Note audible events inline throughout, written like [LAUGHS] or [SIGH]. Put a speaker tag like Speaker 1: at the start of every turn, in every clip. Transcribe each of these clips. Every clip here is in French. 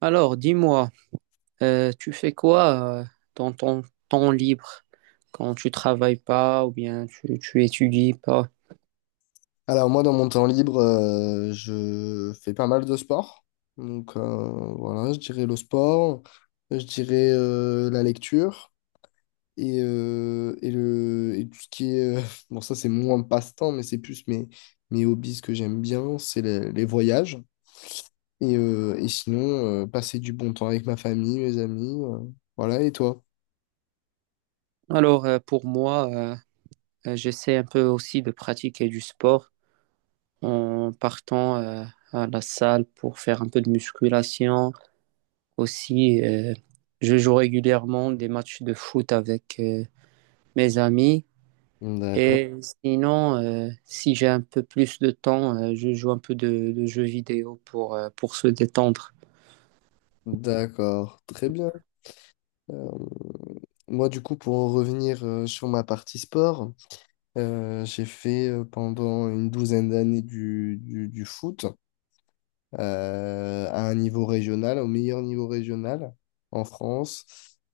Speaker 1: Alors, dis-moi, tu fais quoi dans ton temps libre quand tu travailles pas ou bien tu étudies pas?
Speaker 2: Alors moi, dans mon temps libre, je fais pas mal de sport. Donc voilà, je dirais le sport, je dirais la lecture et tout ce qui est [LAUGHS] bon, ça c'est moins passe-temps, mais c'est plus mes hobbies que j'aime bien, c'est les voyages. Et sinon, passer du bon temps avec ma famille, mes amis. Voilà, et toi?
Speaker 1: Alors, pour moi, j'essaie un peu aussi de pratiquer du sport en partant à la salle pour faire un peu de musculation. Aussi, je joue régulièrement des matchs de foot avec mes amis.
Speaker 2: D'accord.
Speaker 1: Et sinon, si j'ai un peu plus de temps, je joue un peu de jeux vidéo pour se détendre.
Speaker 2: D'accord, très bien. Euh, Moi, du coup, pour en revenir sur ma partie sport. J'ai fait pendant une douzaine d'années du foot à un niveau régional, au meilleur niveau régional en France.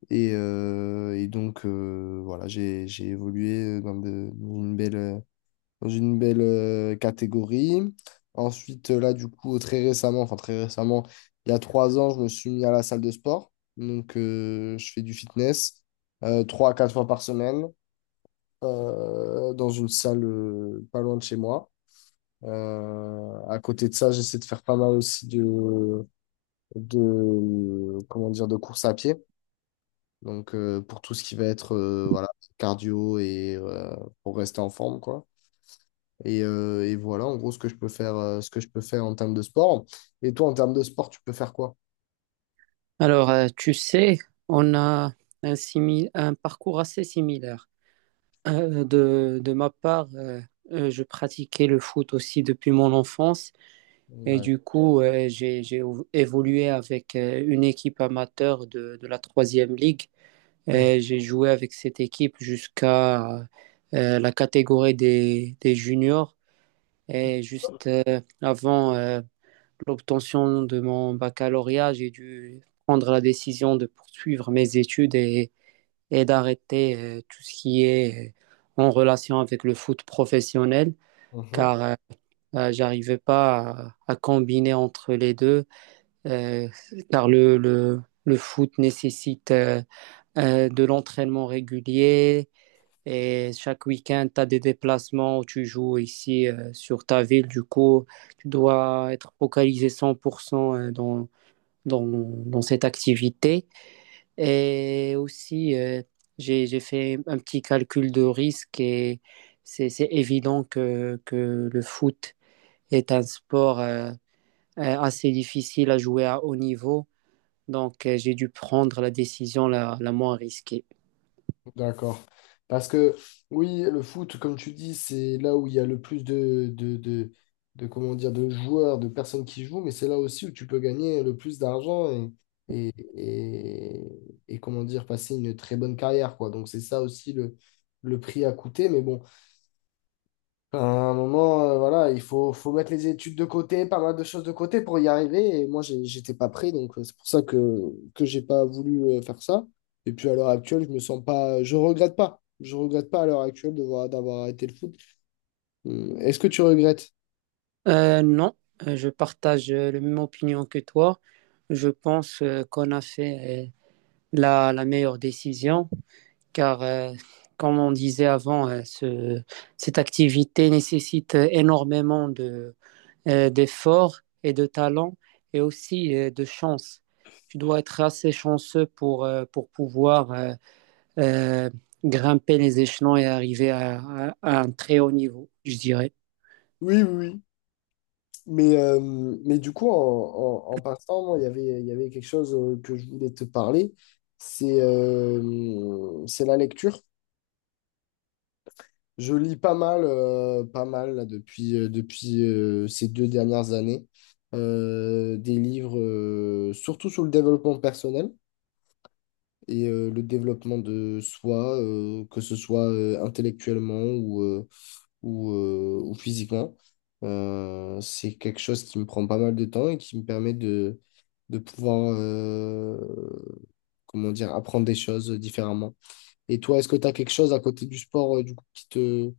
Speaker 2: Et donc, voilà, j'ai évolué dans une belle catégorie. Ensuite, là, du coup, très récemment, enfin très récemment, il y a 3 ans, je me suis mis à la salle de sport. Donc, je fais du fitness 3 à 4 fois par semaine dans une salle pas loin de chez moi. À côté de ça, j'essaie de faire pas mal aussi de comment dire, de course à pied. Donc pour tout ce qui va être voilà, cardio et pour rester en forme, quoi. Et voilà, en gros, ce que je peux faire en termes de sport. Et toi, en termes de sport, tu peux faire quoi?
Speaker 1: Alors, tu sais, on a un parcours assez similaire. De ma part, je pratiquais le foot aussi depuis mon enfance et
Speaker 2: Ouais.
Speaker 1: du coup, évolué avec une équipe amateur de la troisième ligue.
Speaker 2: Mhm.
Speaker 1: Et j'ai joué avec cette équipe jusqu'à la catégorie des juniors et juste avant l'obtention de mon baccalauréat, j'ai dû prendre la décision de poursuivre mes études et d'arrêter tout ce qui est en relation avec le foot professionnel,
Speaker 2: Mhm.
Speaker 1: car j'arrivais pas à combiner entre les deux, euh, car le foot nécessite de l'entraînement régulier. Et chaque week-end, tu as des déplacements où tu joues ici sur ta ville. Du coup, tu dois être focalisé 100% dans cette activité. Et aussi, j'ai fait un petit calcul de risque et c'est évident que le foot est un sport assez difficile à jouer à haut niveau. Donc, j'ai dû prendre la décision la moins risquée.
Speaker 2: D'accord. Parce que oui, le foot, comme tu dis, c'est là où il y a le plus comment dire, de joueurs, de personnes qui jouent, mais c'est là aussi où tu peux gagner le plus d'argent et, et, comment dire, passer une très bonne carrière, quoi. Donc c'est ça aussi le prix à coûter. Mais bon, à un moment, voilà, il faut mettre les études de côté, pas mal de choses de côté pour y arriver. Et moi, j'étais pas prêt, donc c'est pour ça que j'ai pas voulu faire ça. Et puis à l'heure actuelle, je me sens pas, je regrette pas. Je regrette pas à l'heure actuelle d'avoir arrêté le foot. Est-ce que tu regrettes?
Speaker 1: Non, je partage la même opinion que toi. Je pense qu'on a fait la meilleure décision car comme on disait avant, cette activité nécessite énormément d'efforts et de talent et aussi de chance. Tu dois être assez chanceux pour pouvoir euh, grimper les échelons et arriver à un très haut niveau, je dirais.
Speaker 2: Oui, oui, oui. Mais, euh, mais du coup, en passant, moi, il y avait quelque chose que je voulais te parler. C'est la lecture. Je lis pas mal là, depuis ces 2 dernières années. Des livres surtout sur le développement personnel et le développement de soi, que ce soit intellectuellement ou physiquement. C'est quelque chose qui me prend pas mal de temps et qui me permet de pouvoir comment dire, apprendre des choses différemment. Et toi, est-ce que tu as quelque chose à côté du sport, du coup,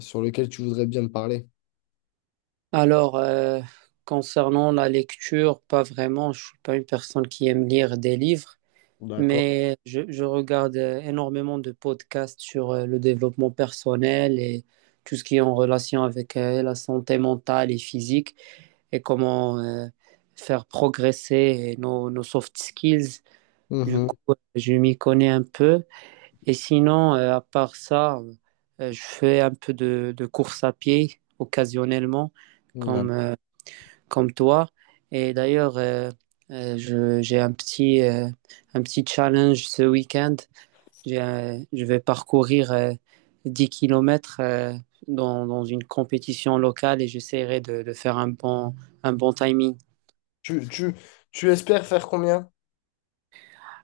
Speaker 2: sur lequel tu voudrais bien me parler.
Speaker 1: Alors, concernant la lecture, pas vraiment, je suis pas une personne qui aime lire des livres.
Speaker 2: D'accord.
Speaker 1: Mais je regarde énormément de podcasts sur le développement personnel et tout ce qui est en relation avec la santé mentale et physique et comment faire progresser nos soft skills. Du
Speaker 2: Mhm.
Speaker 1: coup, je m'y connais un peu. Et sinon, à part ça, je fais un peu de course à pied occasionnellement,
Speaker 2: Ouais.
Speaker 1: comme, euh, comme toi. Et d'ailleurs, j'ai un petit challenge ce week-end, je vais parcourir 10 kilomètres dans une compétition locale et j'essaierai de faire un bon timing.
Speaker 2: Tu, tu, tu espères faire combien?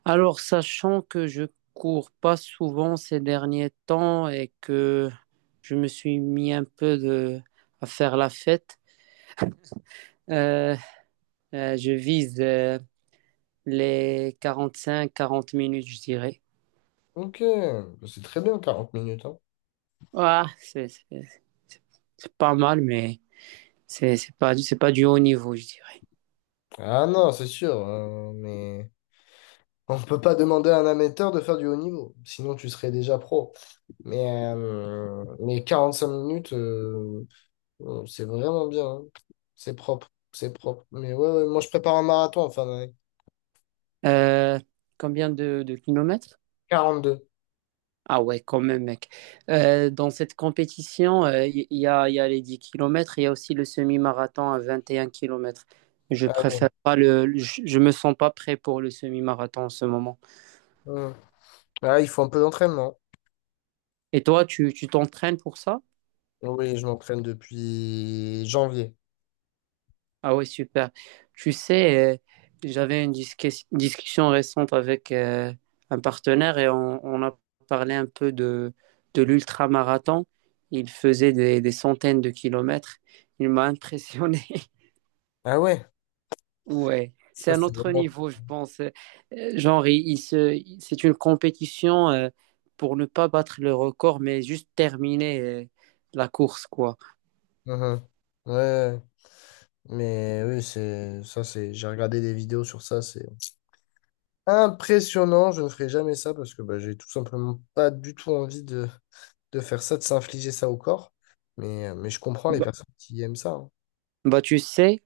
Speaker 1: Alors, sachant que je cours pas souvent ces derniers temps et que je me suis mis un peu à faire la fête, euh, je vise les cinq quarante minutes, je dirais.
Speaker 2: Ok, c'est très bien, 40 minutes, hein.
Speaker 1: Ouais, c'est- c'est pas mal, mais c'est pas du haut niveau, je dirais.
Speaker 2: Ah non, c'est sûr, mais on ne peut pas demander à un amateur de faire du haut niveau, sinon tu serais déjà pro. Mais 5 minutes, c'est vraiment bien, hein. C'est propre, c'est propre. Mais ouais, ouais, moi je prépare un marathon en fin d'année.
Speaker 1: Euh, Combien de kilomètres?
Speaker 2: 42.
Speaker 1: Ah ouais, quand même, mec. Dans cette compétition, il y a les 10 kilomètres, il y a aussi le semi-marathon à 21 kilomètres. Je
Speaker 2: Ah,
Speaker 1: préfère pas je me sens pas prêt pour le semi-marathon en ce moment.
Speaker 2: ouais. Ah, il faut un peu d'entraînement.
Speaker 1: Et toi, tu t'entraînes pour ça?
Speaker 2: Oui, je m'entraîne depuis janvier.
Speaker 1: Ah oui, super. Tu sais, j'avais une discussion récente avec un partenaire et on a parlé un peu de l'ultra-marathon. Il faisait des centaines de kilomètres. Il m'a impressionné. [LAUGHS]
Speaker 2: Ah ouais?
Speaker 1: Ouais, c'est
Speaker 2: Ça,
Speaker 1: un
Speaker 2: c'est
Speaker 1: autre
Speaker 2: vraiment.
Speaker 1: niveau, je pense. Genre, c'est une compétition pour ne pas battre le record, mais juste terminer la course, quoi.
Speaker 2: Mhm. Ouais, ouais, mais oui, c'est ça, c'est. J'ai regardé des vidéos sur ça, c'est impressionnant. Je ne ferai jamais ça parce que bah, j'ai tout simplement pas du tout envie de faire ça, de s'infliger ça au corps. Mais je comprends les
Speaker 1: Bah,
Speaker 2: personnes qui aiment ça, hein.
Speaker 1: bah, tu sais.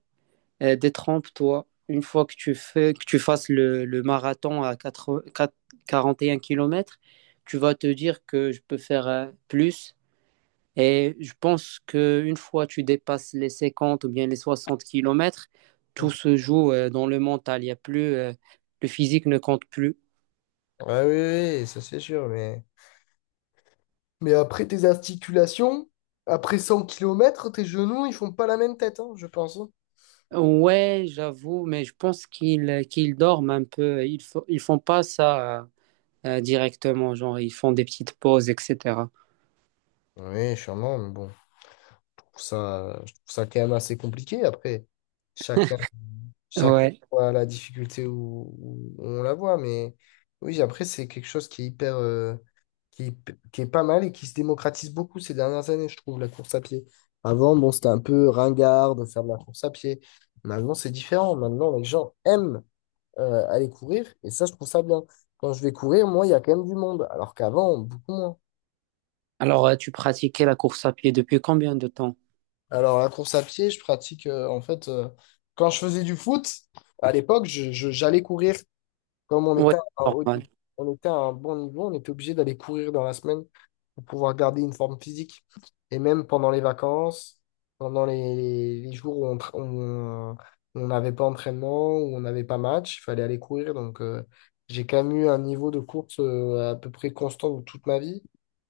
Speaker 1: Détrompe-toi, une fois que tu fasses le marathon à 80 4 41 km, tu vas te dire que je peux faire plus. Et je pense qu'une fois que tu dépasses les 50 ou bien les 60 km, tout se joue dans le mental. Il y a plus, le physique ne compte plus.
Speaker 2: Ouais, oui, oui, oui, ça c'est sûr, mais. Mais après tes articulations, après 100 kilomètres tes genoux, ils font pas la même tête, hein, je pense, hein.
Speaker 1: Ouais, j'avoue, mais je pense qu'ils dorment un peu. Ils font pas ça directement, genre ils font des petites pauses, etc.
Speaker 2: Oui, sûrement, mais bon, je trouve ça quand même assez compliqué. Après, chacun, chacun
Speaker 1: Ouais.
Speaker 2: voit la difficulté où on la voit, mais oui, après, c'est quelque chose qui est hyper, qui est pas mal et qui se démocratise beaucoup ces dernières années, je trouve, la course à pied. Avant, bon, c'était un peu ringard de faire de la course à pied. Maintenant, c'est différent. Maintenant, les gens aiment aller courir et ça, je trouve ça bien. Quand je vais courir, moi, il y a quand même du monde, alors qu'avant, beaucoup moins.
Speaker 1: Alors, tu pratiquais la course à pied depuis combien de temps?
Speaker 2: Alors, la course à pied, je pratique, en fait, quand je faisais du foot à l'époque, j'allais courir. Comme
Speaker 1: Ouais, normal.
Speaker 2: on était à un bon niveau, on était obligé d'aller courir dans la semaine pour pouvoir garder une forme physique. Et même pendant les vacances, pendant les jours où on tra- où on n'avait pas entraînement, où on n'avait pas match, il fallait aller courir. Donc, j'ai quand même eu un niveau de course à peu près constant de toute ma vie.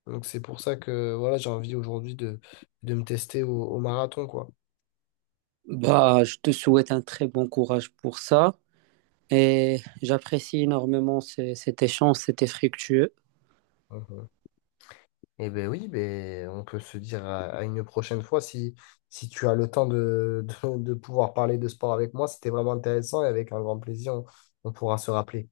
Speaker 2: Donc, c'est pour ça que voilà, j'ai envie aujourd'hui de me tester au marathon, quoi.
Speaker 1: Bah, je te souhaite un très bon courage pour ça. Et j'apprécie énormément cet échange, c'était fructueux.
Speaker 2: Eh ben oui, ben, on peut se dire à une prochaine fois si tu as le temps de, [LAUGHS] de pouvoir parler de sport avec moi. C'était vraiment intéressant et avec un grand plaisir, on pourra se rappeler.